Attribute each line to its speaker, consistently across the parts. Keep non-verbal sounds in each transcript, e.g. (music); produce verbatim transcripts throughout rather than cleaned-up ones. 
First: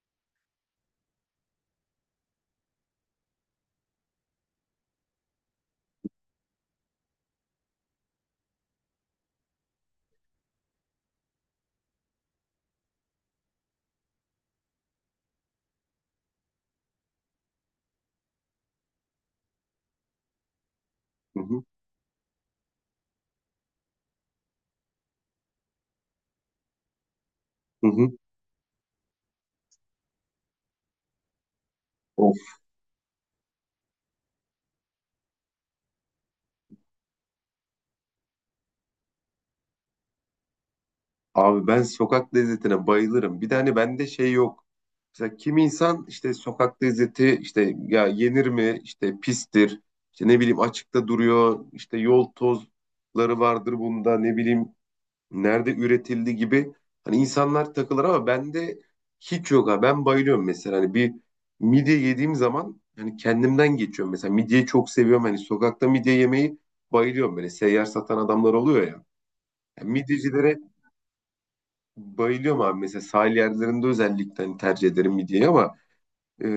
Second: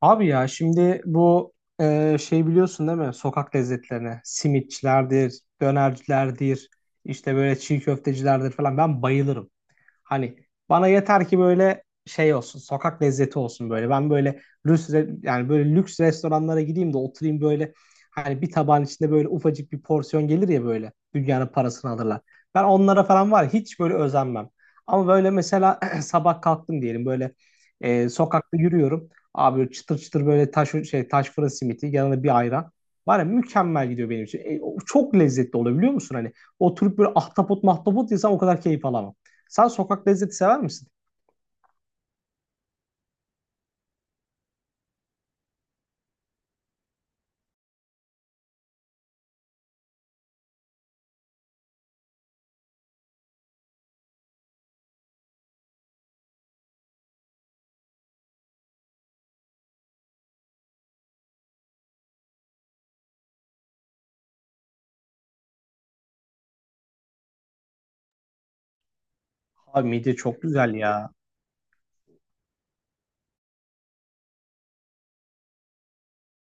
Speaker 1: Abi ya şimdi bu e, şey biliyorsun değil mi? Sokak lezzetlerine simitçilerdir, dönercilerdir, işte böyle çiğ köftecilerdir falan ben bayılırım. Hani bana yeter ki böyle şey olsun, sokak lezzeti olsun böyle. Ben böyle lüks re- yani böyle lüks restoranlara gideyim de oturayım böyle hani bir tabağın içinde böyle ufacık bir porsiyon gelir ya böyle
Speaker 2: Hı
Speaker 1: dünyanın
Speaker 2: hı,
Speaker 1: parasını alırlar. Ben onlara falan var ya, hiç böyle özenmem. Ama böyle mesela (clears throat) sabah kalktım diyelim böyle
Speaker 2: hı
Speaker 1: e,
Speaker 2: hı.
Speaker 1: sokakta yürüyorum. Abi çıtır çıtır böyle taş şey taş fırın simiti yanına
Speaker 2: Of
Speaker 1: bir ayran. Var ya mükemmel gidiyor benim için. E, o çok lezzetli oluyor biliyor musun? Hani oturup böyle ahtapot mahtapot yesem o kadar keyif alamam. Sen sokak lezzeti sever misin?
Speaker 2: abi, ben sokak lezzetine bayılırım. Bir de hani bende şey yok. Mesela kim insan işte sokak lezzeti, işte ya yenir mi, işte pistir. İşte ne bileyim, açıkta duruyor, işte yol tozları vardır bunda, ne bileyim nerede üretildi gibi, hani insanlar takılır ama bende hiç yok ha. Ben bayılıyorum mesela, hani bir midye yediğim zaman hani kendimden geçiyorum. Mesela midyeyi çok seviyorum. Hani sokakta midye yemeyi bayılıyorum, böyle seyyar satan adamlar oluyor ya.
Speaker 1: Abi
Speaker 2: Yani
Speaker 1: midye çok
Speaker 2: midyecilere
Speaker 1: güzel ya.
Speaker 2: bayılıyorum abi. Mesela sahil yerlerinde özellikle hani tercih ederim midyeyi ama e,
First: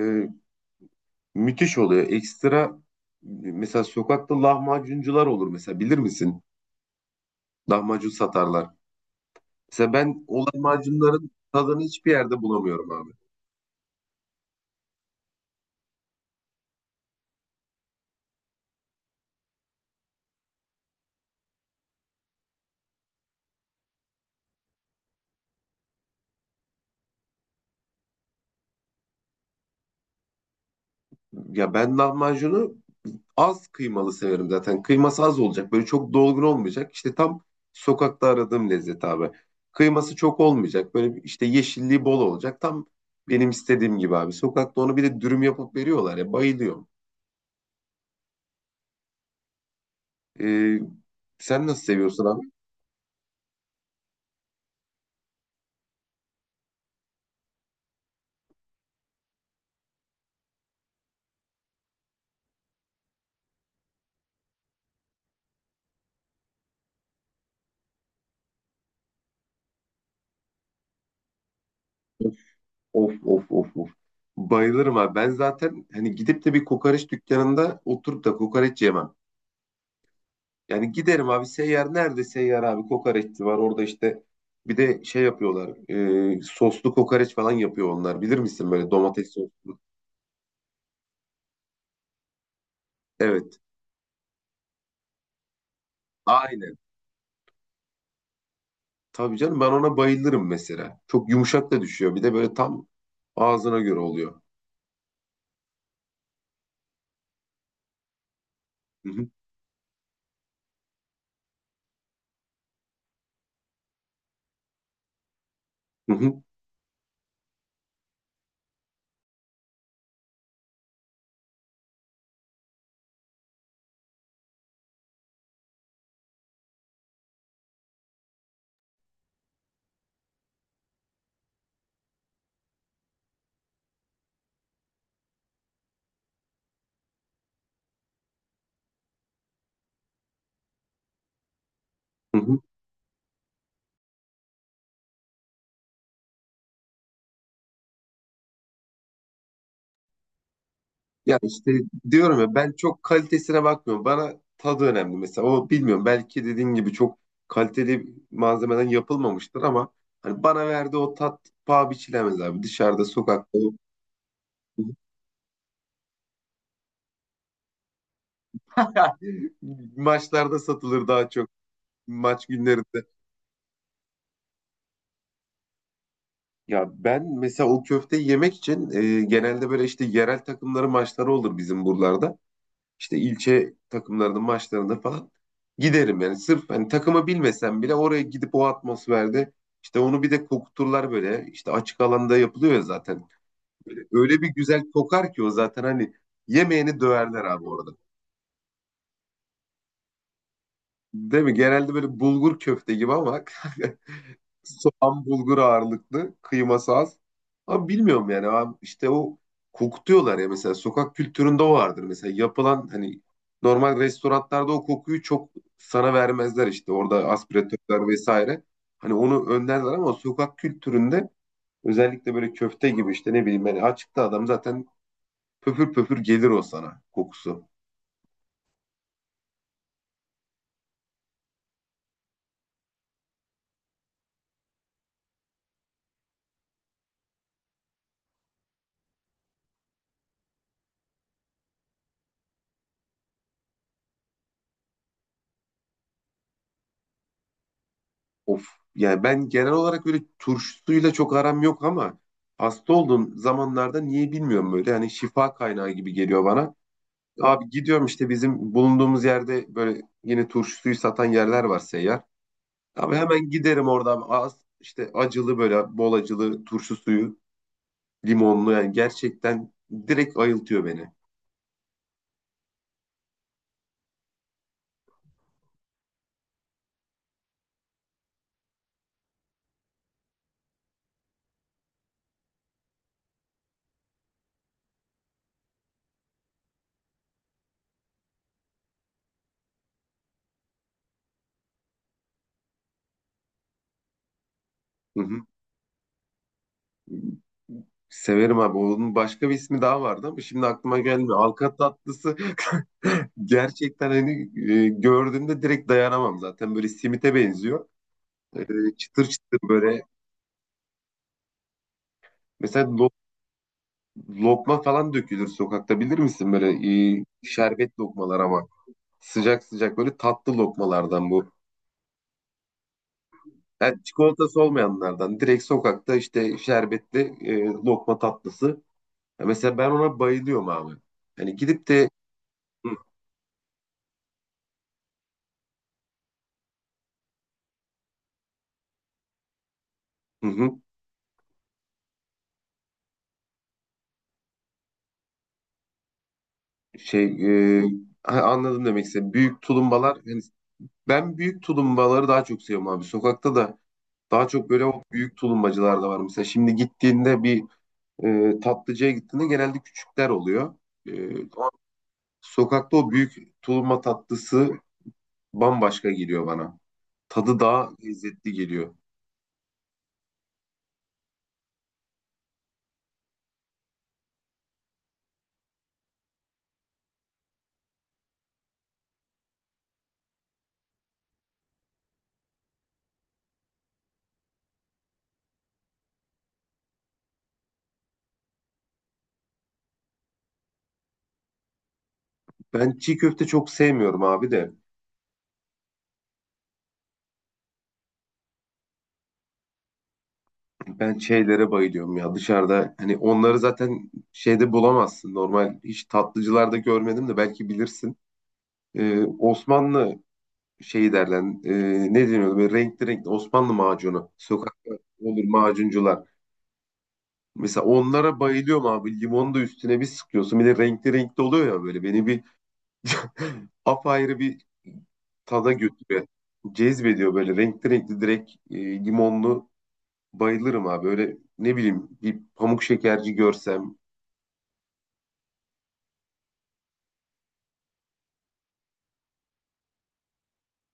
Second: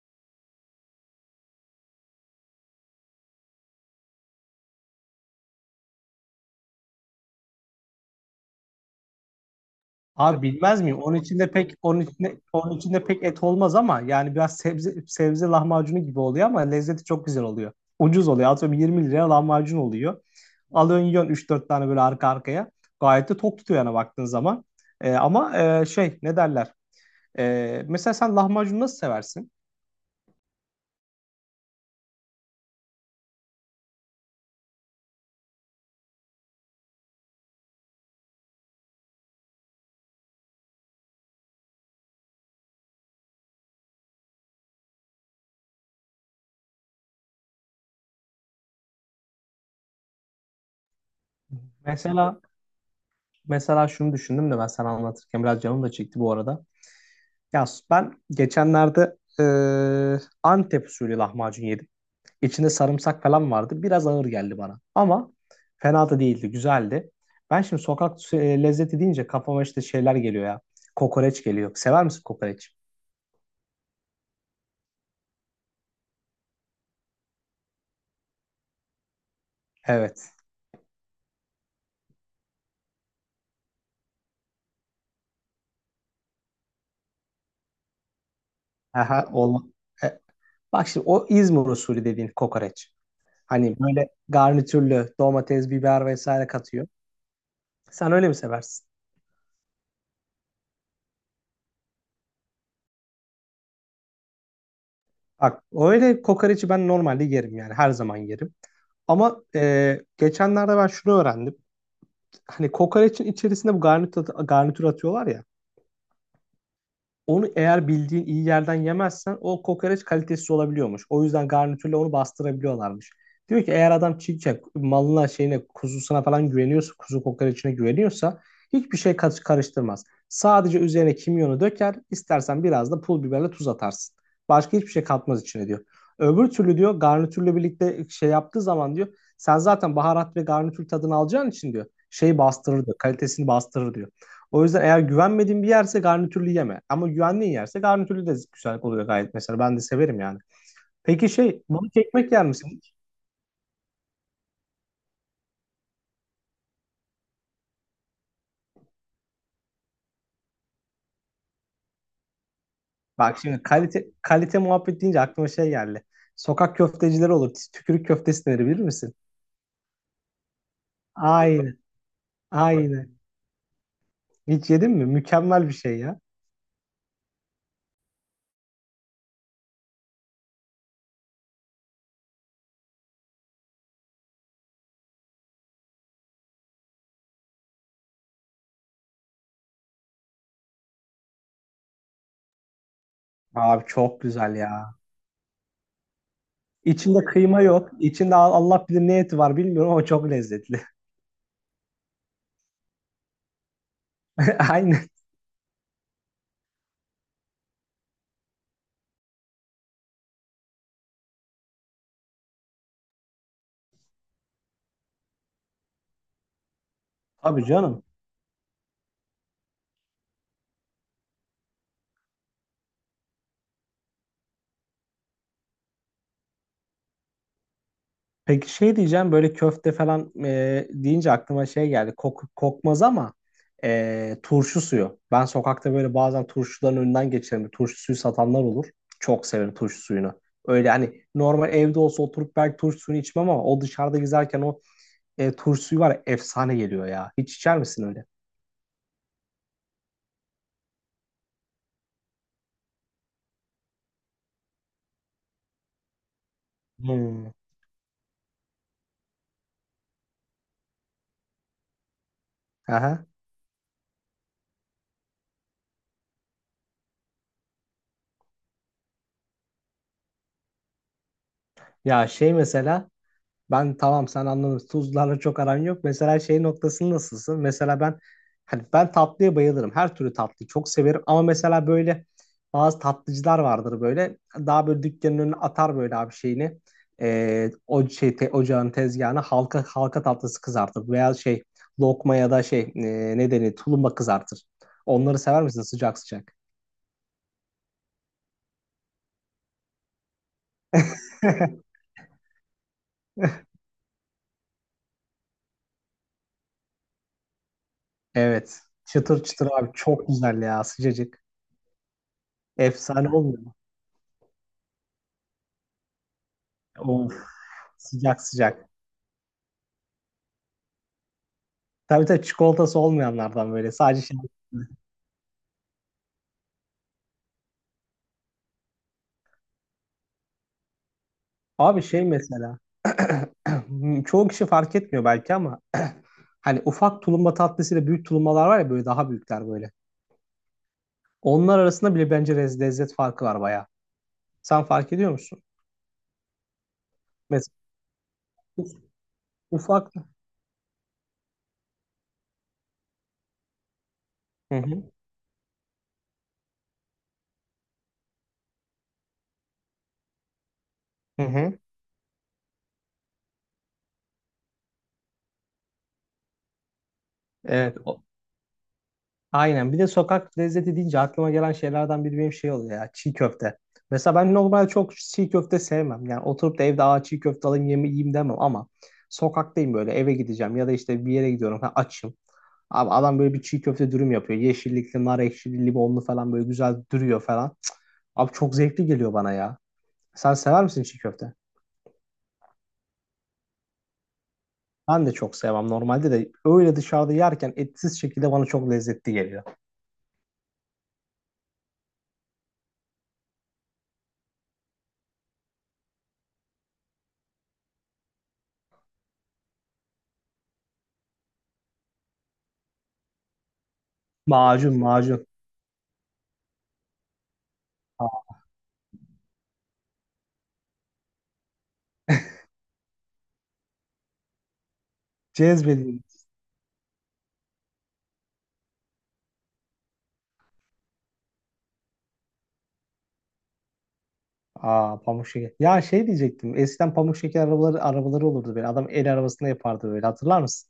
Speaker 2: müthiş oluyor. Ekstra mesela sokakta lahmacuncular olur, mesela bilir misin? Lahmacun satarlar. Mesela ben
Speaker 1: Abi
Speaker 2: o
Speaker 1: bilmez miyim? Onun
Speaker 2: lahmacunların
Speaker 1: içinde pek
Speaker 2: tadını
Speaker 1: onun
Speaker 2: hiçbir
Speaker 1: içinde
Speaker 2: yerde
Speaker 1: onun
Speaker 2: bulamıyorum
Speaker 1: içinde
Speaker 2: abi.
Speaker 1: pek et olmaz ama yani biraz sebze sebze lahmacunu gibi oluyor ama lezzeti çok güzel oluyor. Ucuz oluyor. Atıyorum 20 liraya lahmacun oluyor. Alıyorsun yiyorsun üç dört tane böyle arka arkaya. Gayet de tok tutuyor yani baktığın zaman. Ee, ama e, şey ne derler? Ee, mesela sen lahmacun nasıl seversin?
Speaker 2: Ya ben lahmacunu az kıymalı severim zaten. Kıyması az olacak. Böyle çok dolgun olmayacak. İşte tam sokakta aradığım lezzet abi. Kıyması çok olmayacak. Böyle bir- işte yeşilliği bol olacak. Tam benim istediğim gibi abi. Sokakta onu bir de dürüm yapıp veriyorlar ya. Bayılıyorum. Ee, Sen nasıl seviyorsun
Speaker 1: Mesela
Speaker 2: abi?
Speaker 1: mesela şunu düşündüm de ben sana anlatırken biraz canım da çekti bu arada. Ya ben geçenlerde e, Antep usulü lahmacun yedim. İçinde sarımsak falan vardı. Biraz ağır geldi bana. Ama fena da değildi. Güzeldi. Ben şimdi sokak e, lezzeti deyince kafama işte şeyler geliyor ya. Kokoreç geliyor. Sever misin kokoreç?
Speaker 2: Of of of of. Bayılırım abi. Ben zaten hani gidip de bir kokoreç dükkanında oturup da kokoreç yemem.
Speaker 1: Evet.
Speaker 2: Yani giderim abi, seyyar nerede seyyar abi kokoreççi var orada, işte bir de şey yapıyorlar, e, soslu kokoreç falan yapıyor onlar, bilir misin, böyle
Speaker 1: Aha,
Speaker 2: domates sos.
Speaker 1: olma. E, bak şimdi o İzmir usulü dediğin kokoreç.
Speaker 2: Evet,
Speaker 1: Hani böyle garnitürlü domates, biber vesaire
Speaker 2: aynen,
Speaker 1: katıyor. Sen öyle mi seversin?
Speaker 2: tabii canım, ben ona bayılırım. Mesela çok yumuşak da düşüyor, bir de böyle tam ağzına göre oluyor.
Speaker 1: Bak öyle kokoreçi ben normalde yerim yani her zaman yerim.
Speaker 2: Hı hı,
Speaker 1: Ama e, geçenlerde ben şunu öğrendim. Hani kokoreçin içerisinde bu garnitür, garnitür atıyorlar ya.
Speaker 2: hı hı,
Speaker 1: Onu eğer bildiğin iyi yerden yemezsen o kokoreç kalitesiz olabiliyormuş. O yüzden garnitürle onu bastırabiliyorlarmış. Diyor ki eğer adam çiğ malına şeyine kuzusuna falan güveniyorsa kuzu kokoreçine güveniyorsa hiçbir şey karış- karıştırmaz. Sadece üzerine kimyonu döker istersen biraz da pul biberle tuz atarsın. Başka hiçbir şey katmaz içine diyor. Öbür türlü diyor garnitürle birlikte şey yaptığı zaman diyor sen zaten baharat ve garnitür tadını alacağın için diyor
Speaker 2: hı
Speaker 1: şeyi
Speaker 2: hı.
Speaker 1: bastırır diyor kalitesini bastırır diyor. O yüzden eğer güvenmediğin bir yerse garnitürlü yeme. Ama güvendiğin yerse garnitürlü de güzel oluyor gayet mesela. Ben de severim yani. Peki
Speaker 2: Ya
Speaker 1: şey,
Speaker 2: işte
Speaker 1: balık ekmek
Speaker 2: diyorum
Speaker 1: yer
Speaker 2: ya, ben
Speaker 1: misin?
Speaker 2: çok kalitesine bakmıyorum, bana tadı önemli. Mesela o bilmiyorum, belki dediğin gibi çok kaliteli malzemeden yapılmamıştır ama hani bana verdiği o tat paha biçilemez abi, dışarıda
Speaker 1: Bak
Speaker 2: sokakta.
Speaker 1: şimdi kalite kalite muhabbet deyince aklıma şey geldi. Sokak köftecileri olur. Tükürük köftesi denir bilir misin?
Speaker 2: (laughs) Maçlarda satılır daha çok.
Speaker 1: Aynen,
Speaker 2: Maç günlerinde.
Speaker 1: aynen. Hiç yedin mi? Mükemmel bir şey ya.
Speaker 2: Ya ben mesela o köfteyi yemek için e, genelde böyle işte yerel takımların maçları olur bizim buralarda. İşte ilçe takımlarının maçlarında falan giderim yani. Sırf hani takımı bilmesem bile oraya gidip o atmosferde, işte onu bir de kokuturlar böyle. İşte açık alanda yapılıyor ya zaten.
Speaker 1: Abi
Speaker 2: Böyle,
Speaker 1: çok
Speaker 2: öyle bir
Speaker 1: güzel
Speaker 2: güzel
Speaker 1: ya.
Speaker 2: kokar ki o zaten hani yemeğini
Speaker 1: İçinde
Speaker 2: döverler abi
Speaker 1: kıyma
Speaker 2: orada.
Speaker 1: yok. İçinde Allah bilir ne eti var bilmiyorum ama çok lezzetli.
Speaker 2: Değil mi? Genelde böyle bulgur köfte gibi ama. (laughs)
Speaker 1: (laughs) Aynen.
Speaker 2: Soğan bulgur ağırlıklı, kıyması az. Ama bilmiyorum yani abi, işte o kokutuyorlar ya, mesela sokak kültüründe o vardır. Mesela yapılan hani normal restoranlarda o kokuyu çok sana vermezler, işte orada
Speaker 1: Abi
Speaker 2: aspiratörler
Speaker 1: canım.
Speaker 2: vesaire. Hani onu önlerler ama sokak kültüründe özellikle böyle köfte gibi, işte ne bileyim, hani açıkta adam zaten pöpür pöpür gelir o sana kokusu.
Speaker 1: Peki şey diyeceğim böyle köfte falan e, deyince aklıma şey geldi. Kok, kokmaz ama e, turşu suyu. Ben sokakta böyle bazen turşuların önünden geçerim. Turşu suyu satanlar olur. Çok severim turşu suyunu. Öyle hani normal evde olsa oturup belki turşu suyunu içmem ama o dışarıda gezerken o e, turşu suyu var ya, efsane geliyor ya. Hiç içer misin öyle?
Speaker 2: Of. Yani ben genel olarak böyle turşusuyla çok aram yok ama hasta olduğum zamanlarda niye bilmiyorum, böyle hani şifa kaynağı gibi geliyor bana.
Speaker 1: Hmm.
Speaker 2: Abi gidiyorum, işte bizim bulunduğumuz yerde böyle yine turşusuyu satan yerler var, seyyar. Abi
Speaker 1: Aha.
Speaker 2: hemen giderim orada abi. Az işte acılı, böyle bol acılı turşu suyu, limonlu, yani gerçekten direkt ayıltıyor beni.
Speaker 1: Ya şey mesela. Ben tamam sen anladın. Tuzlarla çok aran yok. Mesela şey noktası nasılsın? Mesela ben hani ben tatlıya bayılırım. Her türlü tatlıyı çok severim. Ama mesela böyle bazı tatlıcılar vardır böyle. Daha böyle dükkanın önüne atar böyle abi şeyini. Ee, o şey te- ocağın tezgahına halka halka tatlısı kızartır. Veya şey lokma ya da şey e, ne denir tulumba kızartır.
Speaker 2: Hı hı.
Speaker 1: Onları sever misin sıcak sıcak?
Speaker 2: Severim abi. Onun başka bir ismi daha vardı ama şimdi aklıma gelmiyor. Halka
Speaker 1: (laughs)
Speaker 2: tatlısı. (laughs) Gerçekten hani e, gördüğümde direkt dayanamam zaten. Böyle simite benziyor. E,
Speaker 1: Evet.
Speaker 2: Çıtır
Speaker 1: Çıtır
Speaker 2: çıtır
Speaker 1: çıtır abi
Speaker 2: böyle.
Speaker 1: çok güzel ya sıcacık.
Speaker 2: Mesela lo-
Speaker 1: Efsane olmuyor mu?
Speaker 2: lokma falan dökülür sokakta bilir misin? Böyle e,
Speaker 1: Of
Speaker 2: şerbet lokmalar
Speaker 1: sıcak
Speaker 2: ama.
Speaker 1: sıcak.
Speaker 2: Sıcak sıcak böyle tatlı lokmalardan bu.
Speaker 1: Tabii tabii çikolatası olmayanlardan böyle.
Speaker 2: Yani
Speaker 1: Sadece şey.
Speaker 2: çikolatası olmayanlardan. Direkt sokakta işte şerbetli e, lokma tatlısı. Ya mesela ben ona bayılıyorum abi. Hani gidip
Speaker 1: Abi
Speaker 2: de.
Speaker 1: şey mesela. (clears throat) Çoğu kişi fark etmiyor belki ama (clears throat) hani ufak tulumba tatlısıyla büyük tulumbalar var ya böyle daha büyükler böyle.
Speaker 2: Hı hı.
Speaker 1: Onlar arasında bile bence lez- lezzet farkı var bayağı. Sen fark ediyor musun?
Speaker 2: Şey e,
Speaker 1: Mesela
Speaker 2: ha, anladım demek
Speaker 1: uf-
Speaker 2: istedim. Büyük
Speaker 1: ufak.
Speaker 2: tulumbalar. Yani ben büyük tulumbaları daha çok seviyorum abi. Sokakta da daha çok
Speaker 1: Hı
Speaker 2: böyle o
Speaker 1: hı.
Speaker 2: büyük tulumbacılar da var. Mesela şimdi gittiğinde bir e, tatlıcıya gittiğinde genelde küçükler oluyor. E,
Speaker 1: Hı
Speaker 2: o-
Speaker 1: hı.
Speaker 2: Sokakta o büyük tulumba tatlısı bambaşka geliyor bana. Tadı daha
Speaker 1: Evet.
Speaker 2: lezzetli geliyor.
Speaker 1: Aynen. Bir de sokak lezzeti deyince aklıma gelen şeylerden biri benim şey oluyor ya. Çiğ köfte. Mesela ben normal çok çiğ köfte sevmem. Yani oturup da evde Aa, çiğ köfte alayım yeme- yiyeyim demem ama sokaktayım böyle eve gideceğim ya da işte bir yere gidiyorum ha, açım. Abi adam böyle bir çiğ köfte dürüm yapıyor. Yeşillikli, nar ekşili, limonlu falan böyle güzel duruyor falan. Cık, abi çok zevkli geliyor bana ya. Sen sever misin çiğ köfte?
Speaker 2: Ben çiğ köfte çok sevmiyorum abi de.
Speaker 1: Ben de çok sevmem normalde de öyle dışarıda yerken etsiz şekilde bana çok lezzetli geliyor.
Speaker 2: Ben şeylere bayılıyorum ya dışarıda. Hani onları zaten şeyde bulamazsın. Normal hiç tatlıcılarda görmedim de belki bilirsin. e, Osmanlı şeyi derler. E, ne deniyordu? Böyle renkli renkli Osmanlı macunu. Sokakta
Speaker 1: Macun
Speaker 2: olur
Speaker 1: macun.
Speaker 2: macuncular. Mesela onlara bayılıyorum abi. Limonu da üstüne bir sıkıyorsun. Bir de renkli renkli oluyor ya böyle. Beni bir (laughs) apayrı bir tada götürüyor.
Speaker 1: Cezbedici.
Speaker 2: Cezbediyor böyle renkli renkli direkt e, limonlu bayılırım abi. Öyle ne bileyim bir pamuk şekerci görsem.
Speaker 1: Aa pamuk şeker. Ya şey diyecektim. Eskiden pamuk şeker arabaları arabaları olurdu böyle. Adam el arabasında yapardı böyle. Hatırlar mısın?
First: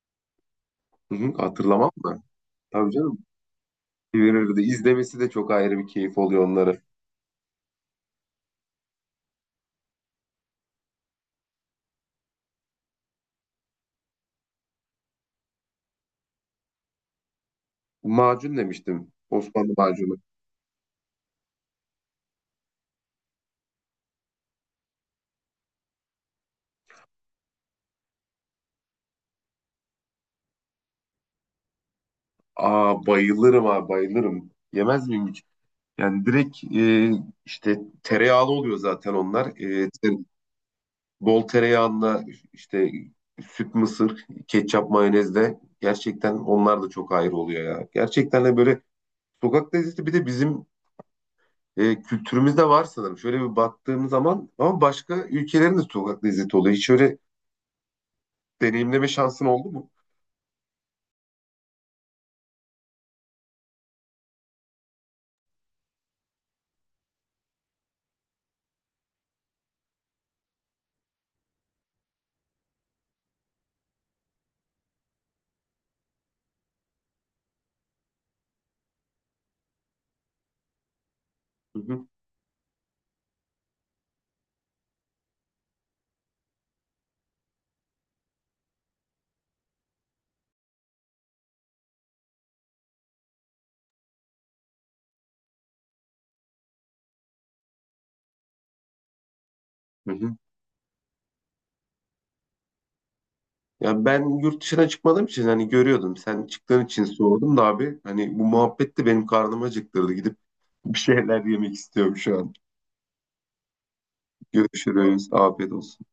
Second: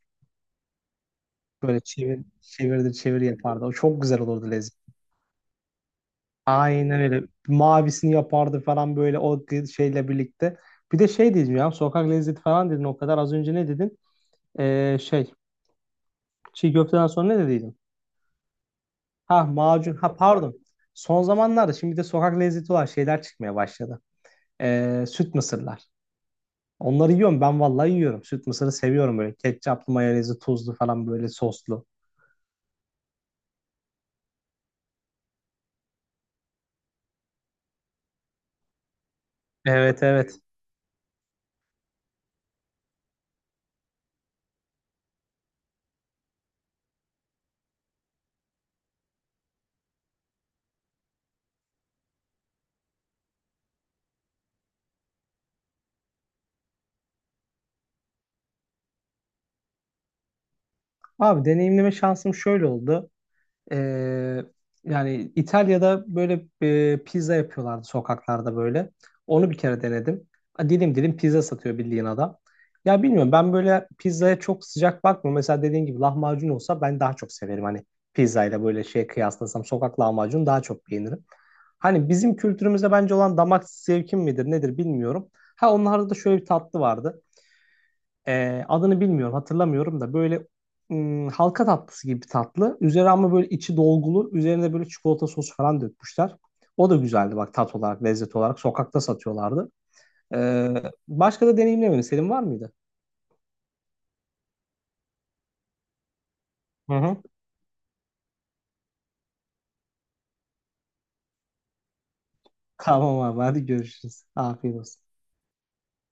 Speaker 2: Hı hı,
Speaker 1: Böyle
Speaker 2: hatırlamam mı?
Speaker 1: çevir
Speaker 2: Tabii
Speaker 1: çevirdir
Speaker 2: canım.
Speaker 1: çevir yapardı. O çok güzel olurdu
Speaker 2: Verirdi.
Speaker 1: lezzet.
Speaker 2: İzlemesi de çok ayrı bir keyif oluyor onları.
Speaker 1: Aynen öyle. Mavisini yapardı falan böyle o gı- şeyle birlikte. Bir de şey dedim ya. Sokak lezzeti falan dedin o kadar. Az önce ne dedin? Ee, şey çiğ köfteden sonra ne dediydin?
Speaker 2: Macun demiştim.
Speaker 1: Ha
Speaker 2: Osmanlı
Speaker 1: macun. Ha
Speaker 2: macunu.
Speaker 1: pardon. Son zamanlarda şimdi bir de sokak lezzeti olan şeyler çıkmaya başladı. Ee, süt mısırlar. Onları yiyorum. Ben vallahi yiyorum. Süt mısırı seviyorum böyle. Ketçaplı, mayonezli, tuzlu falan böyle soslu.
Speaker 2: Aa, bayılırım abi, bayılırım. Yemez miyim hiç? Yani direkt e, işte tereyağlı oluyor zaten onlar. E,
Speaker 1: Evet
Speaker 2: te-
Speaker 1: evet.
Speaker 2: bol tereyağında işte süt mısır, ketçap mayonezle gerçekten onlar da çok ayrı oluyor ya. Gerçekten de böyle sokak lezzeti bir de bizim e, kültürümüzde var sanırım. Şöyle bir baktığım zaman ama başka ülkelerin de sokak lezzeti oluyor. Hiç öyle deneyimleme şansın oldu mu?
Speaker 1: Abi deneyimleme şansım şöyle oldu. Ee, yani İtalya'da böyle e, pizza yapıyorlardı sokaklarda böyle. Onu bir kere denedim. A, dilim dilim pizza satıyor bildiğin adam. Ya bilmiyorum ben böyle pizzaya çok sıcak bakmıyorum. Mesela dediğin gibi lahmacun olsa ben daha çok severim. Hani pizzayla böyle şey kıyaslasam sokak lahmacun daha çok beğenirim.
Speaker 2: Hı hı,
Speaker 1: Hani bizim kültürümüzde bence olan damak zevkim midir nedir bilmiyorum. Ha onlarda da şöyle bir tatlı vardı. Ee, adını bilmiyorum, hatırlamıyorum da böyle ım, halka tatlısı gibi bir tatlı. Üzeri ama böyle içi dolgulu, üzerine böyle çikolata sosu falan dökmüşler. O da güzeldi bak tat olarak, lezzet olarak. Sokakta satıyorlardı.
Speaker 2: hı hı.
Speaker 1: Ee, başka da deneyimlemedim. Senin var mıydı?
Speaker 2: Ya ben yurt dışına çıkmadığım için hani görüyordum. Sen çıktığın
Speaker 1: Hı
Speaker 2: için
Speaker 1: hı.
Speaker 2: sordum da abi. Hani bu muhabbet de benim karnımı acıktırdı. Gidip bir şeyler yemek istiyorum şu
Speaker 1: (laughs)
Speaker 2: an.
Speaker 1: Tamam abi, hadi görüşürüz. Afiyet olsun.
Speaker 2: Görüşürüz. Afiyet olsun.